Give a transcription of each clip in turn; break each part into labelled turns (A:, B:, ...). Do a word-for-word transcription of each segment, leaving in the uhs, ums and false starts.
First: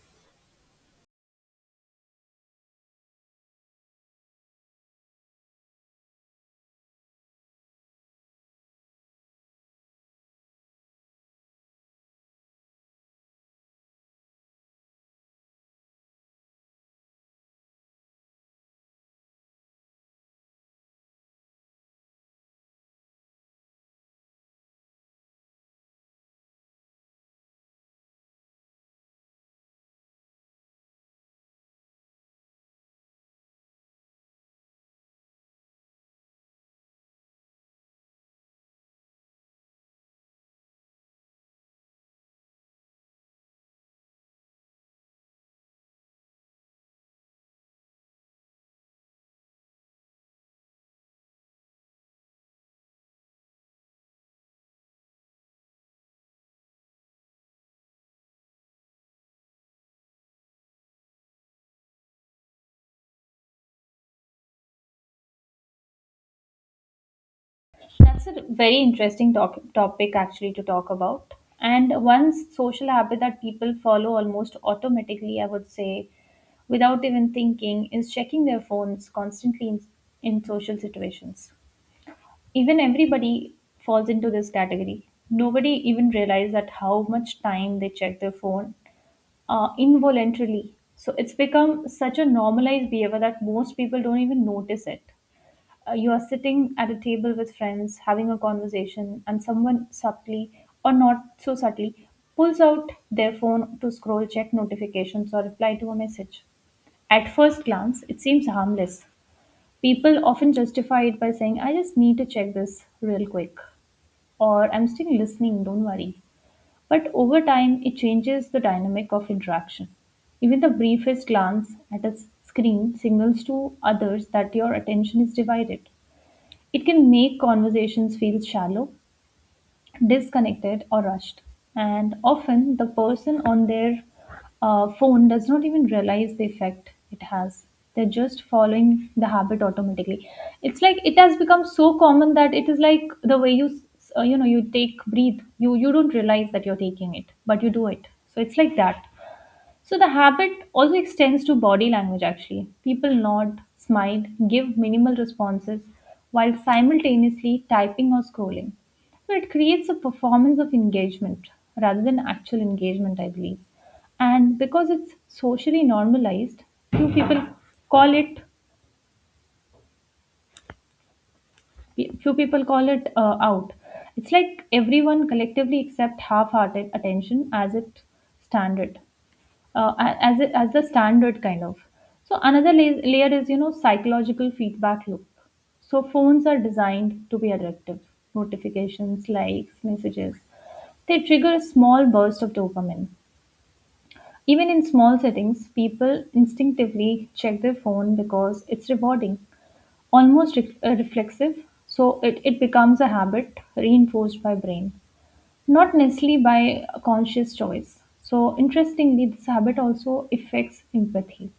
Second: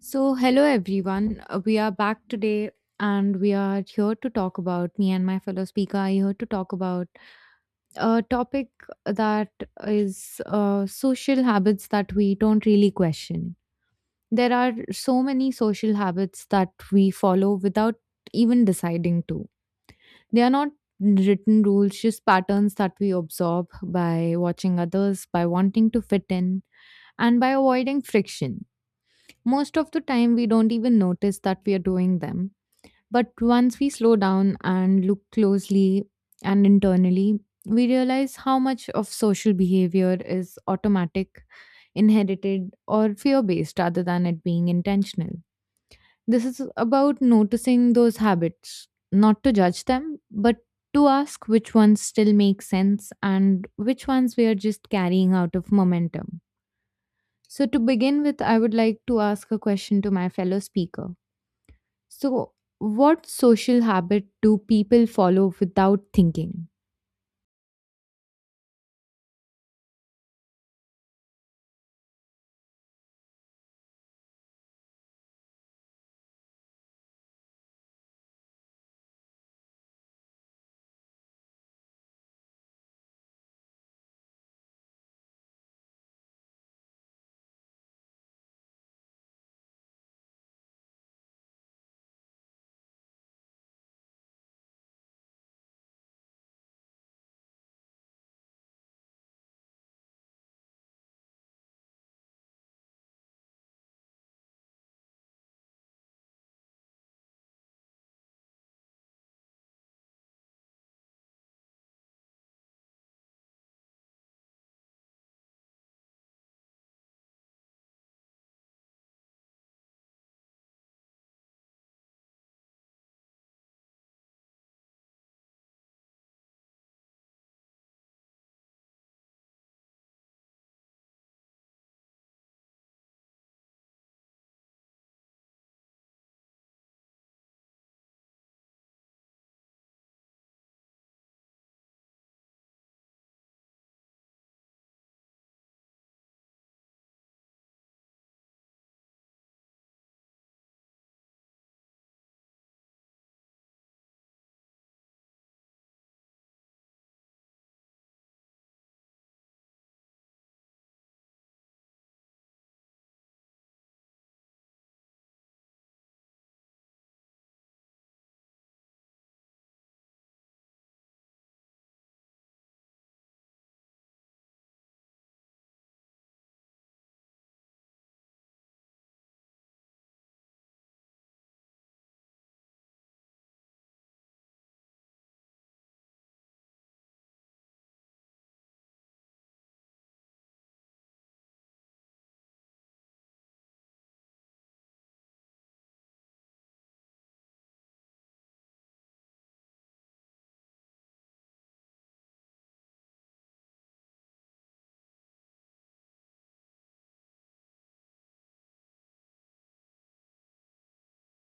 A: So, hello everyone. Uh, We are back today and we are here to talk about me and my fellow speaker are here to talk about a topic that is uh, social habits that we don't really question. There are so many social habits that we follow without even deciding to. They are not written rules, just patterns that we absorb by watching others, by wanting to fit in, and by avoiding friction most of the time, we don't even notice that we are doing them. But once we slow down and look closely and internally, we realize how much of social behavior is automatic, inherited, or fear based rather than it being intentional. This is about noticing those habits, not to judge them, but to ask which ones still make sense and which ones we are just carrying out of momentum. So, to begin with, I would like to ask a question to my fellow speaker. So, what social habit do people follow without thinking?
B: That's a very interesting doc- topic actually to talk about. And one social habit that people follow almost automatically, I would say, without even thinking, is checking their phones constantly in, in social situations. Even everybody falls into this category. Nobody even realizes that how much time they check their phone uh, involuntarily. So it's become such a normalized behavior that most people don't even notice it. Uh, you are sitting at a table with friends having a conversation and someone subtly or not so subtly pulls out their phone to scroll, check notifications, or reply to a message. At first glance it seems harmless. People often justify it by saying, "I just need to check this real quick," or, "I'm still listening, don't worry." But over time, it changes the dynamic of interaction. Even the briefest glance at a s- screen signals to others that your attention is divided. It can make conversations feel shallow, disconnected, or rushed. And often, the person on their uh, phone does not even realize the effect it has. They're just following the habit automatically. It's like it has become so common that it is like the way you, s- uh, you know, you take breathe. You you don't realize that you're taking it, but you do it. So it's like that. So the habit also extends to body language actually. People nod, smile, give minimal responses while simultaneously typing or scrolling. So it creates a performance of engagement rather than actual engagement, I believe. And because it's socially normalized, few people call it few people call it uh, out. It's like everyone collectively accept half-hearted attention as it standard. uh, a- as a, as the standard kind of. So another la- layer is, you know, psychological feedback loop. So phones are designed to be addictive. Notifications, likes, messages, they trigger a small burst of dopamine. Even in small settings, people instinctively check their phone because it's rewarding, almost re- uh, reflexive. So it, it becomes a habit reinforced by brain. Not necessarily by a conscious choice. So, interestingly, this habit also affects empathy.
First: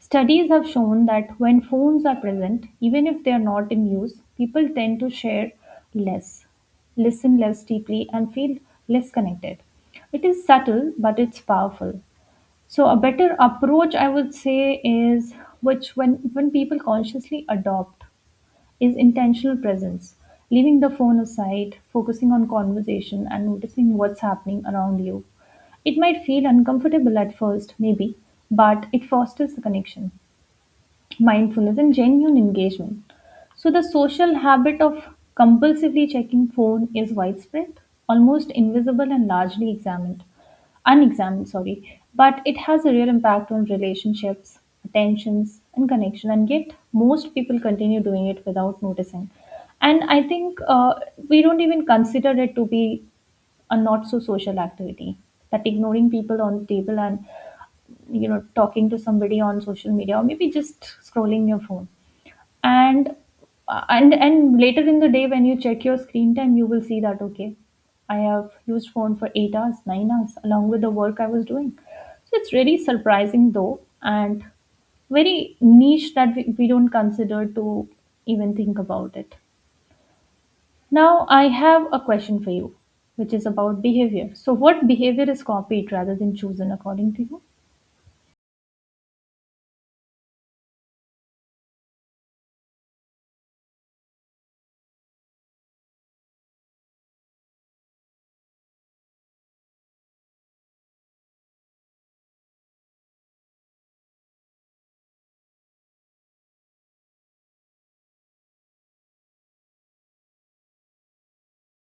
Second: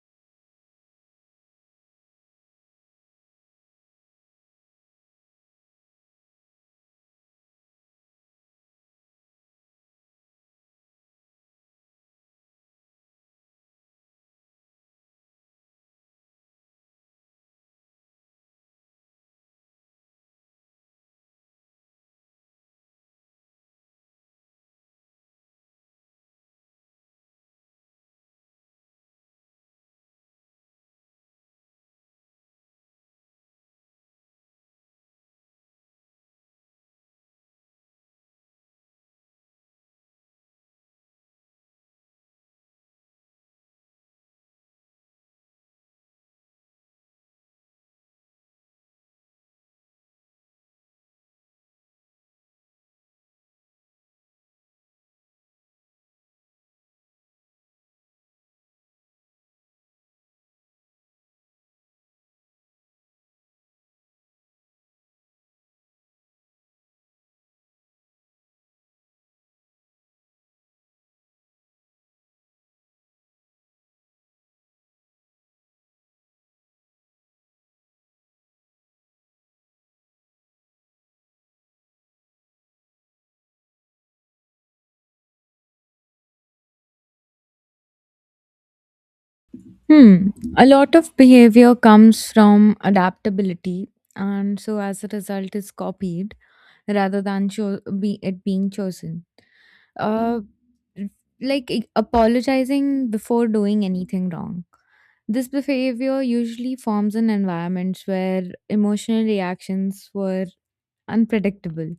B: Studies have shown that when phones are present, even if they are not in use, people tend to share less, listen less deeply, and feel less connected. It is subtle, but it's powerful. So, a better approach, I would say, is which when, when people consciously adopt is intentional presence, leaving the phone aside, focusing on conversation, and noticing what's happening around you. It might feel uncomfortable at first, maybe, but it fosters the connection, mindfulness, and genuine engagement. So the social habit of compulsively checking phone is widespread, almost invisible, and largely examined, unexamined, sorry, but it has a real impact on relationships, attentions, and connection, and yet most people continue doing it without noticing. And I think uh, we don't even consider it to be a not so social activity, that ignoring people on the table and, you know, talking to somebody on social media or maybe just scrolling your phone, and and and later in the day when you check your screen time, you will see that, okay, I have used phone for eight hours, nine hours, along with the work I was doing. So it's really surprising though, and very niche that we, we don't consider to even think about it. Now I have a question for you, which is about behavior. So what behavior is copied rather than chosen, according to you?
A: Hmm. A lot of behavior comes from adaptability, and so as a result, is copied rather than cho- be it being chosen. uh like, i- apologizing before doing anything wrong, this behavior usually forms in environments where emotional reactions were unpredictable.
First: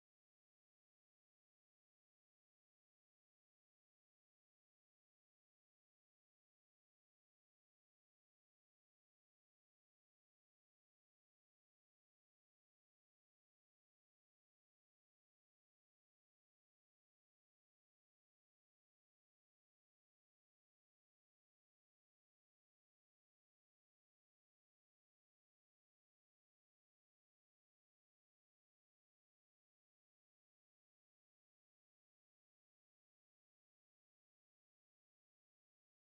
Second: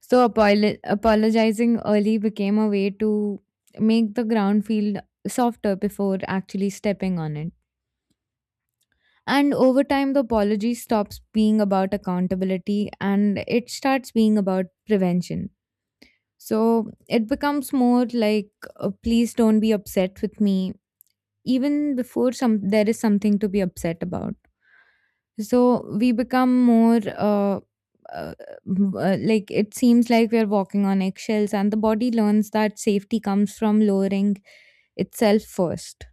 A: So apol- apologizing early became a way to make the ground feel softer before actually stepping on it. And over time, the apology stops being about accountability and it starts being about prevention. So it becomes more like, uh, please don't be upset with me, even before some there is something to be upset about. So we become more, uh, uh, m- uh, like, it seems like we are walking on eggshells, and the body learns that safety comes from lowering itself first.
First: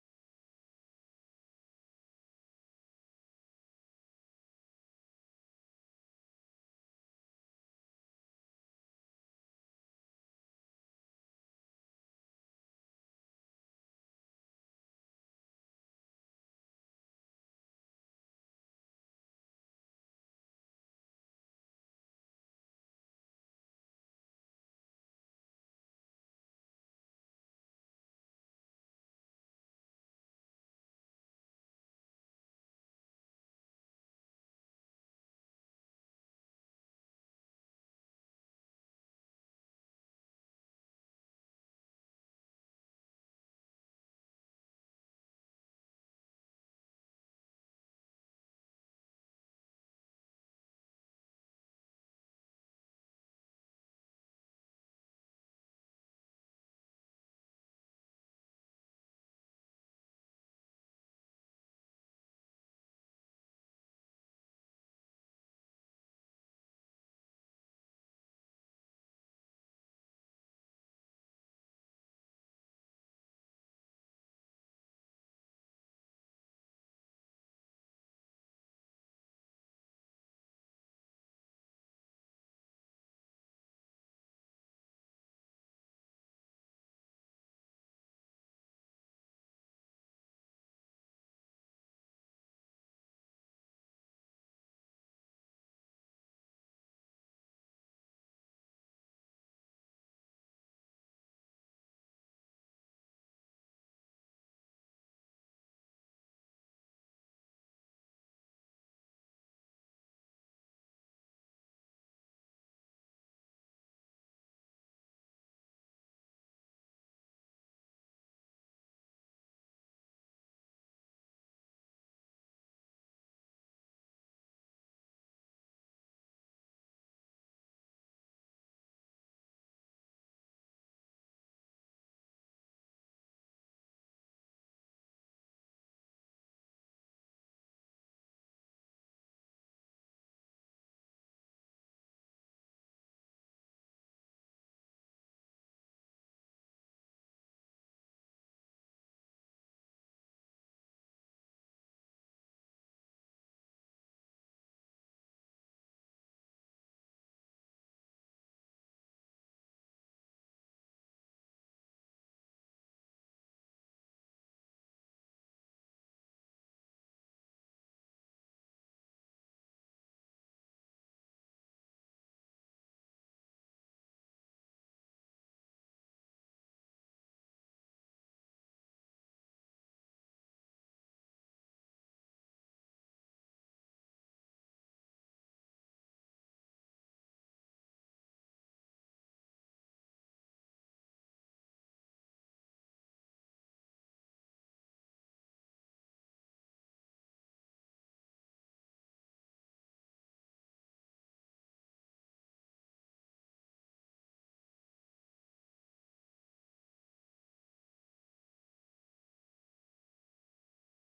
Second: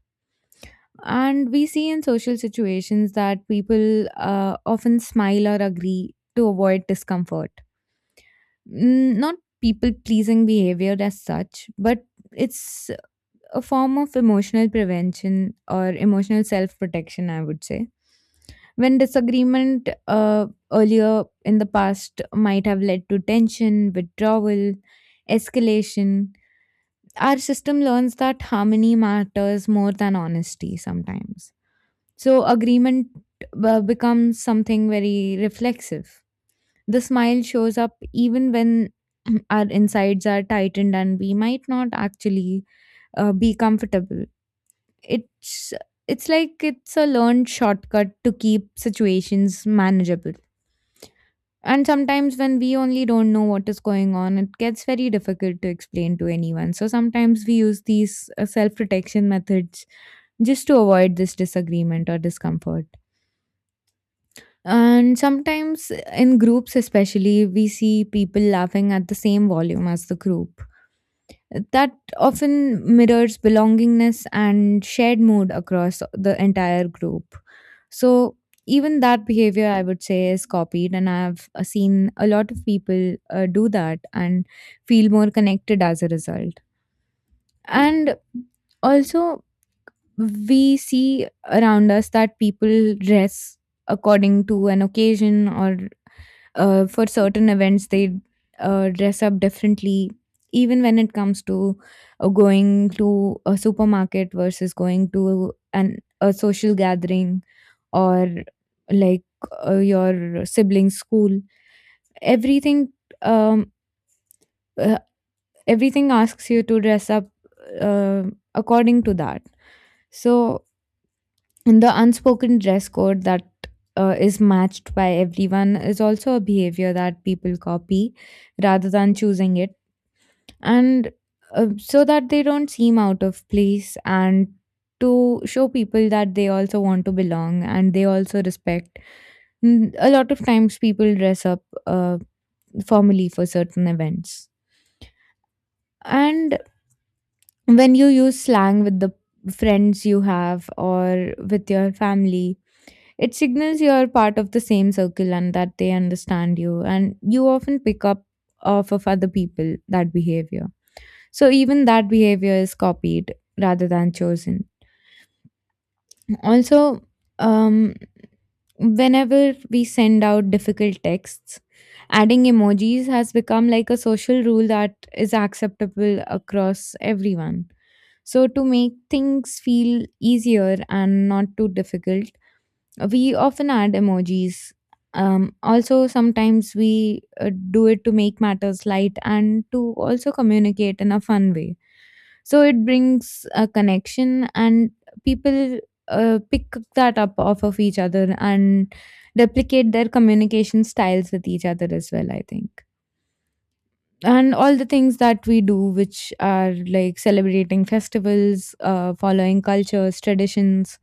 A: And we see in social situations that people uh, often smile or agree to avoid discomfort. Mm. Not people pleasing behavior as such, but it's a form of emotional prevention or emotional self protection, I would say. When disagreement uh, earlier in the past might have led to tension, withdrawal, escalation, our system learns that harmony matters more than honesty sometimes. So, agreement uh, becomes something very reflexive. The smile shows up even when our insides are tightened and we might not actually uh, be comfortable. It's it's like it's a learned shortcut to keep situations manageable. And sometimes when we only don't know what is going on, it gets very difficult to explain to anyone. So sometimes we use these uh, self-protection methods just to avoid this disagreement or discomfort. And sometimes in groups, especially, we see people laughing at the same volume as the group. That often mirrors belongingness and shared mood across the entire group. So, even that behavior, I would say, is copied, and I've uh, seen a lot of people uh, do that and feel more connected as a result. And also, we see around us that people dress according to an occasion or uh, for certain events they uh, dress up differently, even when it comes to uh, going to a supermarket versus going to an a social gathering, or like uh, your sibling's school. Everything, um uh, everything asks you to dress up uh, according to that. So the unspoken dress code that uh, is matched by everyone is also a behavior that people copy rather than choosing it, and uh, so that they don't seem out of place and to show people that they also want to belong and they also respect. Mm. A lot of times people dress up uh, formally for certain events. And when you use slang with the friends you have or with your family, it signals you're part of the same circle and that they understand you. And you often pick up off of other people that behavior. So even that behavior is copied rather than chosen. Also, um, whenever we send out difficult texts, adding emojis has become like a social rule that is acceptable across everyone. So, to make things feel easier and not too difficult, we often add emojis. Um, also, sometimes we uh, do it to make matters light and to also communicate in a fun way. So it brings a connection, and people uh, pick that up off of each other and replicate their communication styles with each other as well, I think. And all the things that we do which are like celebrating festivals, uh, following cultures, traditions,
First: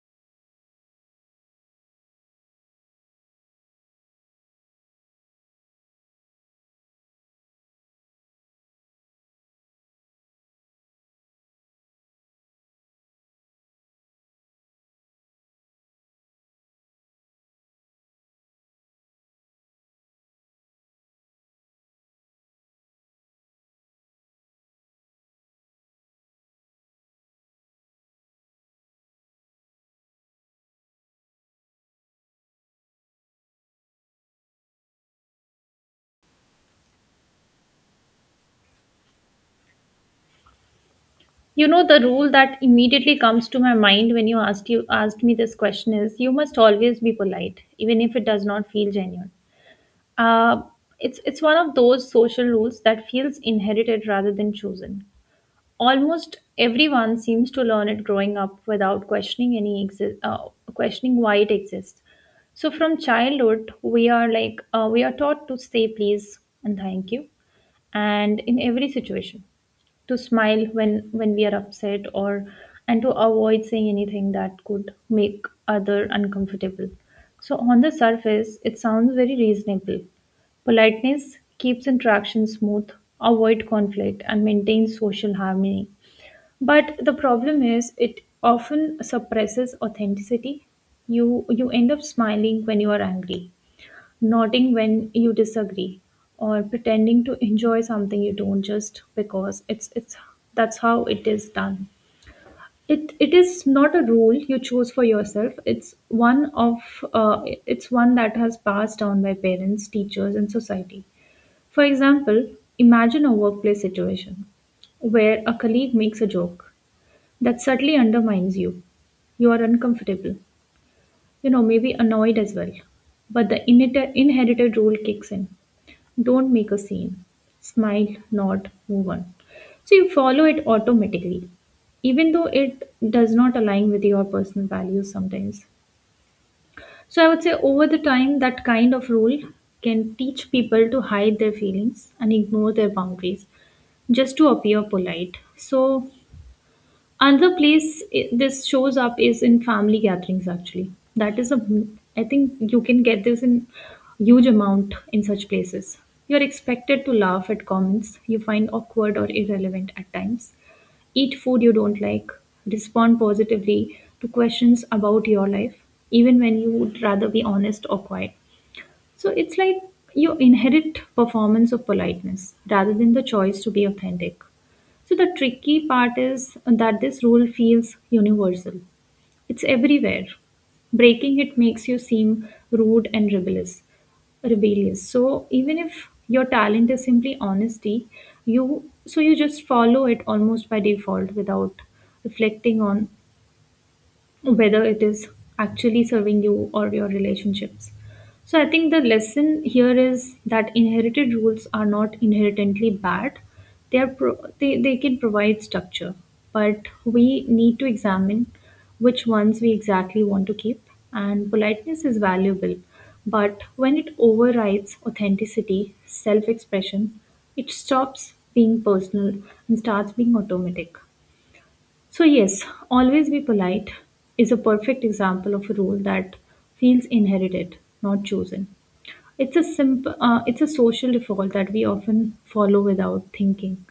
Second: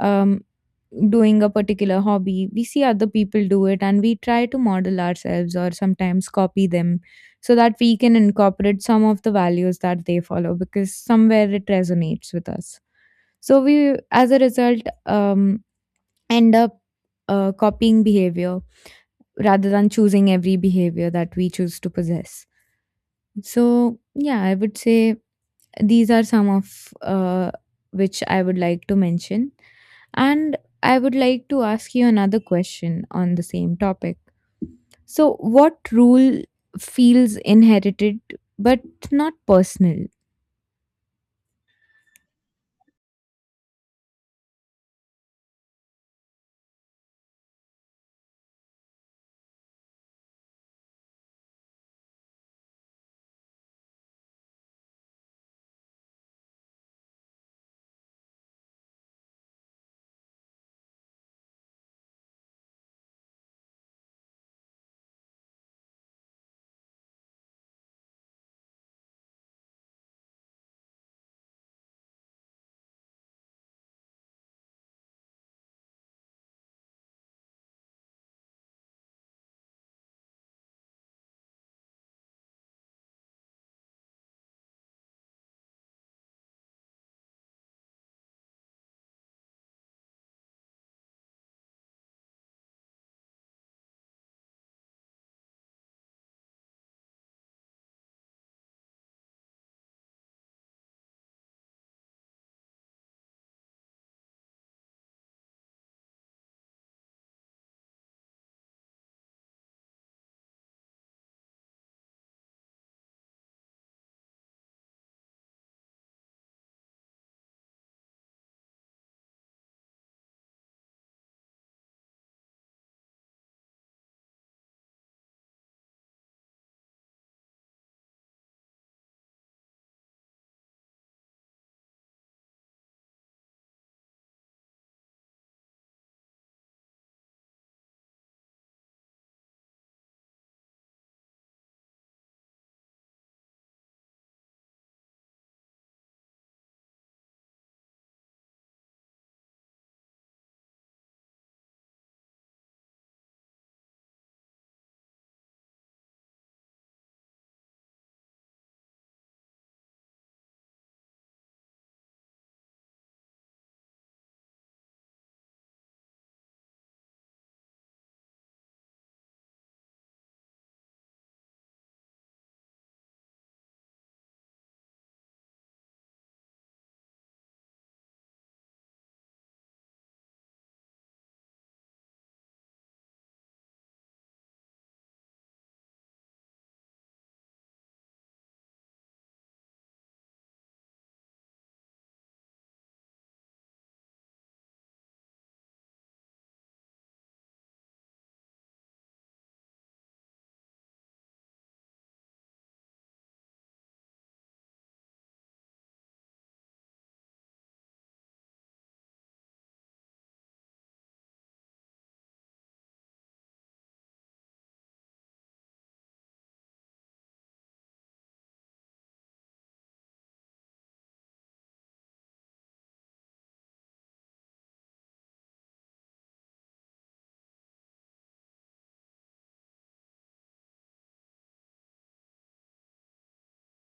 A: um, doing a particular hobby, we see other people do it and we try to model ourselves or sometimes copy them so that we can incorporate some of the values that they follow because somewhere it resonates with us. So we, as a result, um, end up uh, copying behavior rather than choosing every behavior that we choose to possess. So, yeah, I would say these are some of uh, which I would like to mention. And I would like to ask you another question on the same topic. So, what rule feels inherited but not personal?
B: You know, the rule that immediately comes to my mind when you asked you asked me this question is you must always be polite, even if it does not feel genuine. Uh, it's it's one of those social rules that feels inherited rather than chosen. Almost everyone seems to learn it growing up without questioning any exi- uh, questioning why it exists. So from childhood, we are like uh, we are taught to say please and thank you, and in every situation to smile when when we are upset or, and to avoid saying anything that could make other uncomfortable. So on the surface it sounds very reasonable. Politeness keeps interaction smooth, avoid conflict, and maintains social harmony. But the problem is it often suppresses authenticity. You you end up smiling when you are angry, nodding when you disagree, or pretending to enjoy something you don't, just because it's it's that's how it is done. It it is not a rule you choose for yourself. It's one of uh, it's one that has passed down by parents, teachers, and society. For example, imagine a workplace situation where a colleague makes a joke that subtly undermines you. You are uncomfortable, you know, maybe annoyed as well. But the inherited, inherited rule kicks in. Don't make a scene. Smile, nod, move on. So you follow it automatically, even though it does not align with your personal values sometimes. So I would say over the time, that kind of rule can teach people to hide their feelings and ignore their boundaries just to appear polite. So another place i- this shows up is in family gatherings actually. That is a, I think you can get this in huge amount in such places. You're expected to laugh at comments you find awkward or irrelevant at times, eat food you don't like, respond positively to questions about your life, even when you would rather be honest or quiet. So it's like you inherit performance of politeness rather than the choice to be authentic. So the tricky part is that this rule feels universal. It's everywhere. Breaking it makes you seem rude and rebellious. Rebellious. So even if your talent is simply honesty, you so you just follow it almost by default without reflecting on whether it is actually serving you or your relationships. So I think the lesson here is that inherited rules are not inherently bad. They are pro- they, they can provide structure, but we need to examine which ones we exactly want to keep. And politeness is valuable, but when it overrides authenticity, self-expression, it stops being personal and starts being automatic. So, yes, always be polite is a perfect example of a rule that feels inherited, not chosen. It's a simple, uh, it's a social default that we often follow without thinking,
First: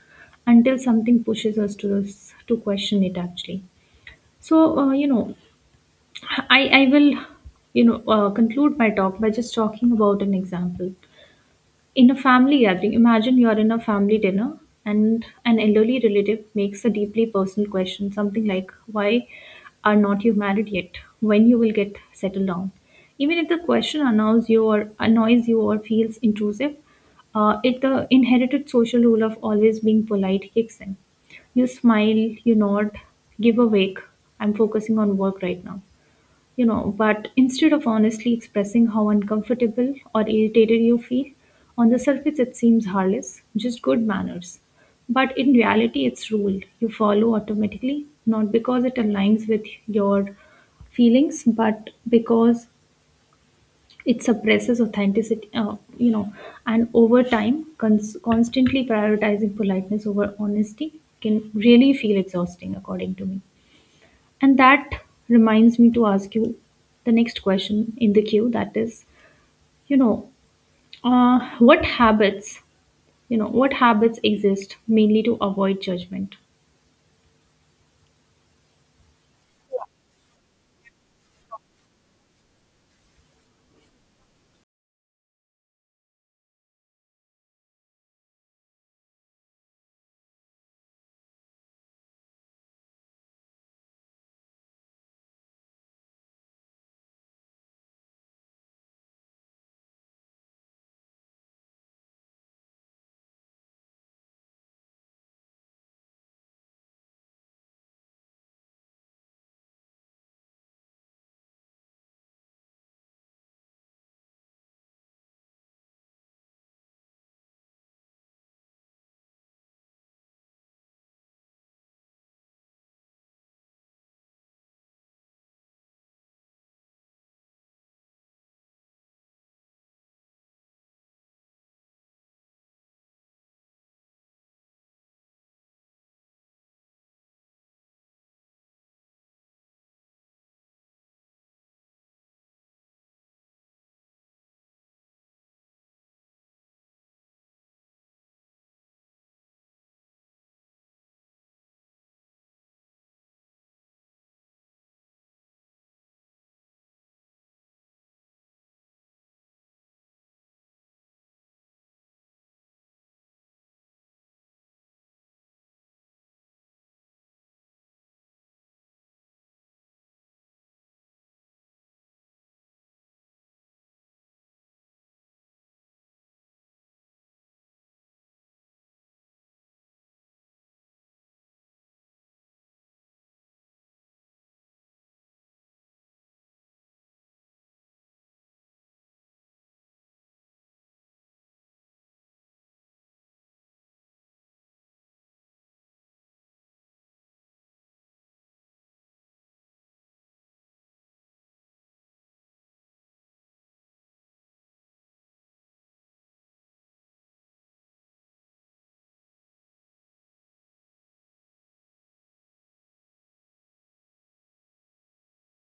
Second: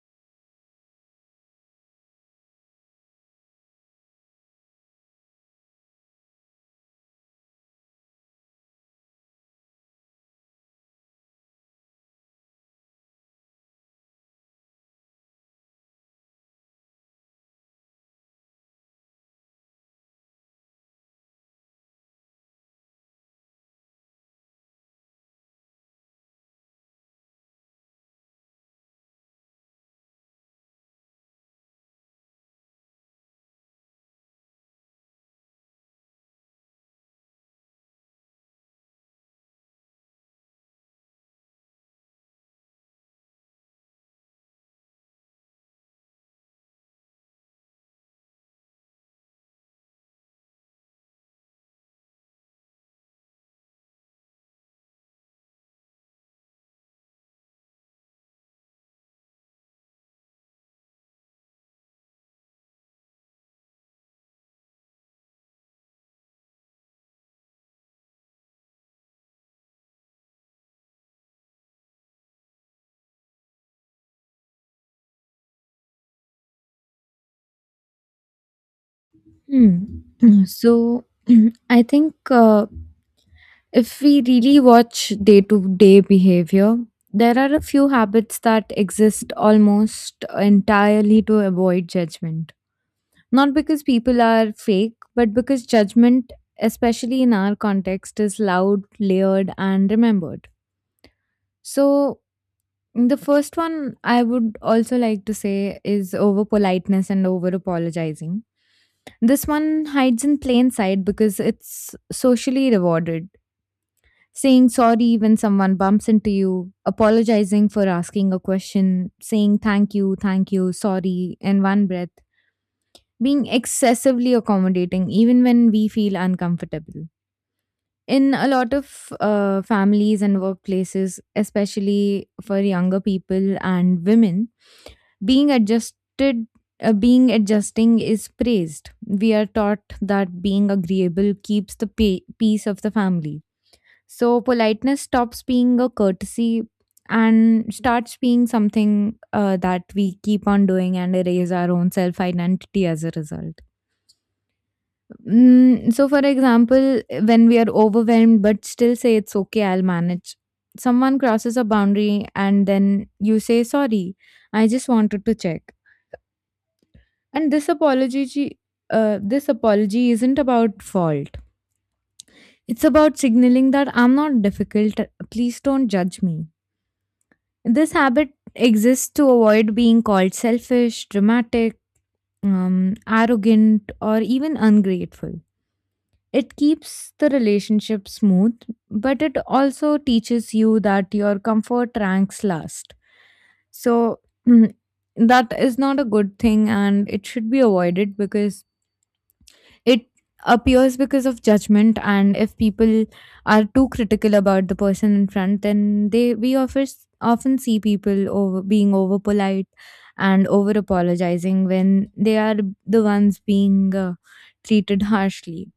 B: until something pushes us to this, to question it actually. So, uh, you know, I I will, you know, uh, conclude my talk by just talking about an example. In a family gathering, imagine you're in a family dinner and an elderly relative makes a deeply personal question, something like, "Why are not you married yet? When you will get settled down?" Even if the question annoys you or annoys you or feels intrusive, uh, it the inherited social rule of always being polite kicks in. You smile, you nod, give a wake. "I'm focusing on work right now." You know, but instead of honestly expressing how uncomfortable or irritated you feel, on the surface it seems harmless, just good manners. But in reality, it's rule you follow automatically, not because it aligns with your feelings, but because it suppresses authenticity, uh, you know, and over time, cons- constantly prioritizing politeness over honesty can really feel exhausting, according to me. And that reminds me to ask you the next question in the queue that is, you know, uh, what habits, you know, what habits exist mainly to avoid judgment?
A: Hmm. So, I think uh, if we really watch day to day behavior, there are a few habits that exist almost entirely to avoid judgment. Not because people are fake, but because judgment, especially in our context, is loud, layered, and remembered. So, the first one I would also like to say is over politeness and over apologizing. This one hides in plain sight because it's socially rewarded. Saying sorry when someone bumps into you, apologizing for asking a question, saying thank you, thank you, sorry in one breath, being excessively accommodating even when we feel uncomfortable. In a lot of uh, families and workplaces, especially for younger people and women, being adjusted, uh, being adjusting is praised. We are taught that being agreeable keeps the pa- peace of the family. So politeness stops being a courtesy and starts being something uh, that we keep on doing and erase our own self identity as a result. Mm. So, for example, when we are overwhelmed but still say it's okay, I'll manage. Someone crosses a boundary and then you say, sorry, I just wanted to check. And this apology, chi, uh, this apology isn't about fault. It's about signaling that I'm not difficult. Please don't judge me. This habit exists to avoid being called selfish, dramatic, um, arrogant, or even ungrateful. It keeps the relationship smooth, but it also teaches you that your comfort ranks last. So, mm, that is not a good thing and it should be avoided because it appears because of judgment. And if people are too critical about the person in front, then they we often often see people over being over polite and over apologizing when they are the ones being uh, treated harshly.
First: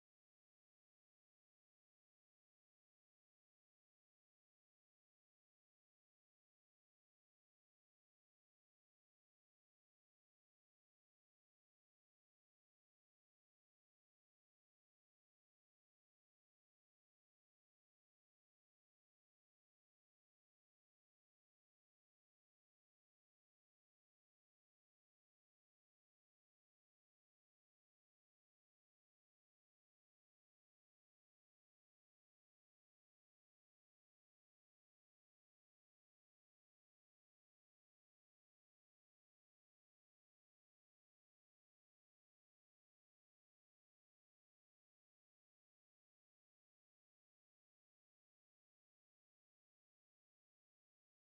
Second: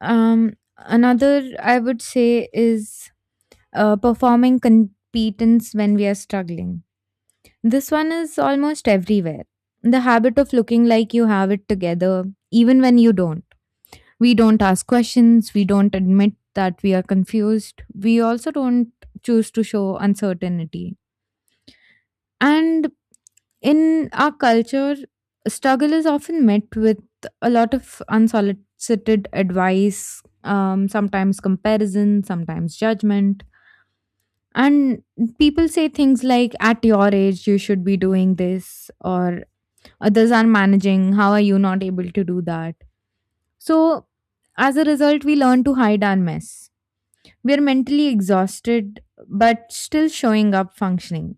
A: um, Another I would say is uh, performing competence when we are struggling. This one is almost everywhere. The habit of looking like you have it together, even when you don't. We don't ask questions, we don't admit that we are confused, we also don't choose to show uncertainty. And in our culture, struggle is often met with a lot of unsolicited advice, um, sometimes comparison, sometimes judgment. And people say things like, at your age, you should be doing this, or others are managing. How are you not able to do that? So, as a result, we learn to hide our mess. We are mentally exhausted, but still showing up functioning,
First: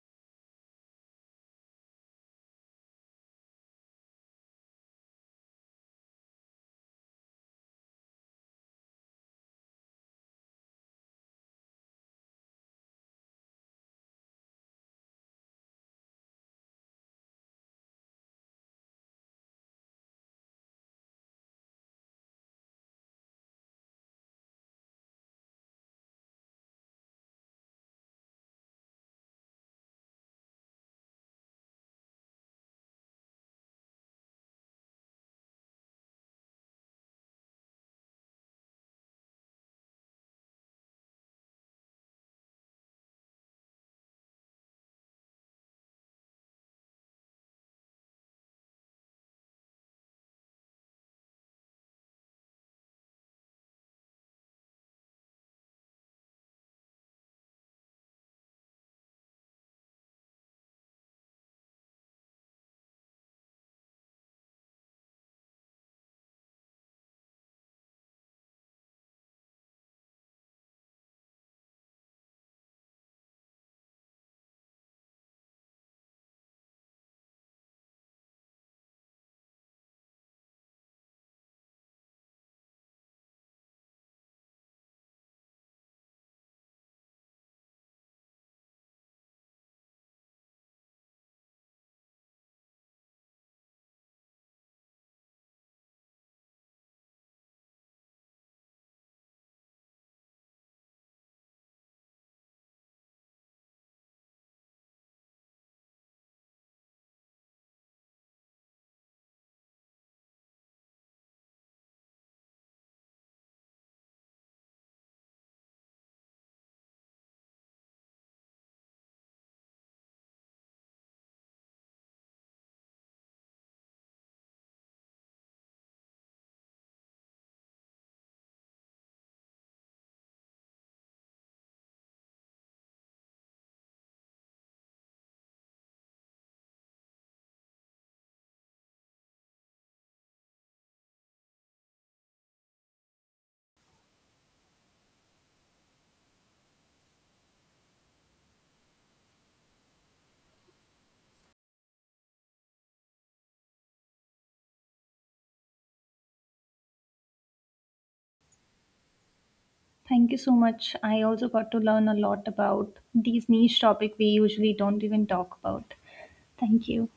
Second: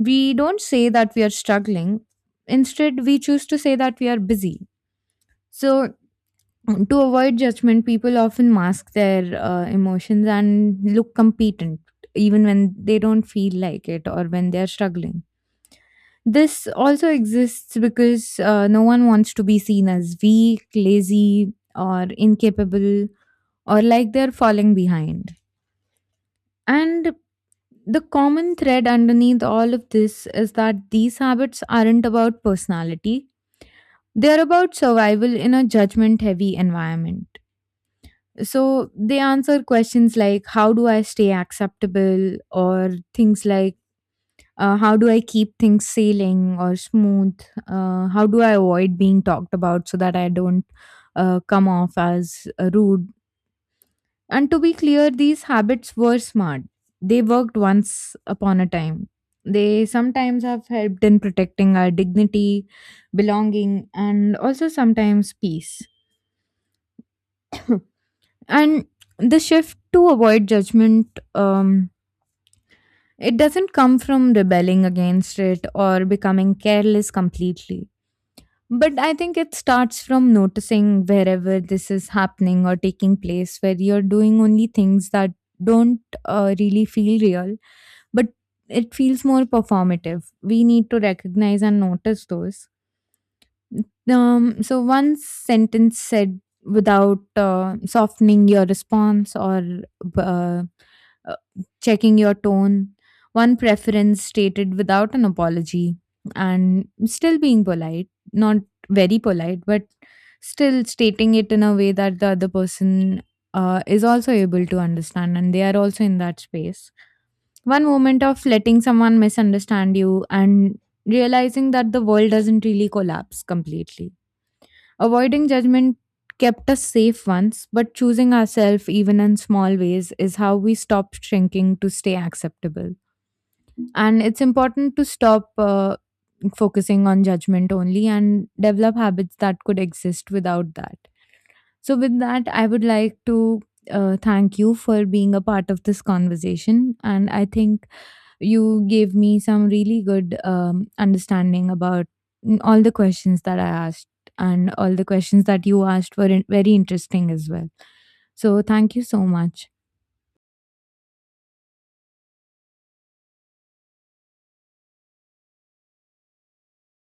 A: we don't say that we are struggling. Instead, we choose to say that we are busy. So, to avoid judgment, people often mask their uh, emotions and look competent, even when they don't feel like it or when they are struggling. This also exists because uh, no one wants to be seen as weak, lazy, or incapable, or like they're falling behind. And the common thread underneath all of this is that these habits aren't about personality. They are about survival in a judgment heavy environment. So they answer questions like, how do I stay acceptable, or things like, uh, how do I keep things sailing or smooth? Uh, how do I avoid being talked about so that I don't uh, come off as uh, rude? And to be clear, these habits were smart. They worked once upon a time. They sometimes have helped in protecting our dignity, belonging, and also sometimes peace. And the shift to avoid judgment, um, it doesn't come from rebelling against it or becoming careless completely. But I think it starts from noticing wherever this is happening or taking place, where you're doing only things that don't uh, really feel real, but it feels more performative. We need to recognize and notice those. Um, so one sentence said without uh, softening your response or uh, uh, checking your tone, one preference stated without an apology, and still being polite, not very polite, but still stating it in a way that the other person uh, is also able to understand and they are also in that space. One moment of letting someone misunderstand you and realizing that the world doesn't really collapse completely. Avoiding judgment kept us safe once, but choosing ourselves even in small ways is how we stop shrinking to stay acceptable. And it's important to stop uh, focusing on judgment only and develop habits that could exist without that. So, with that, I would like to uh, thank you for being a part of this conversation. And I think you gave me some really good um, understanding about mm, all the questions that I asked, and all the questions that you asked were in- very interesting as well. So, thank you so much.
B: Thank you so much. I also got to learn a lot about these niche topic we usually don't even talk about. Thank you.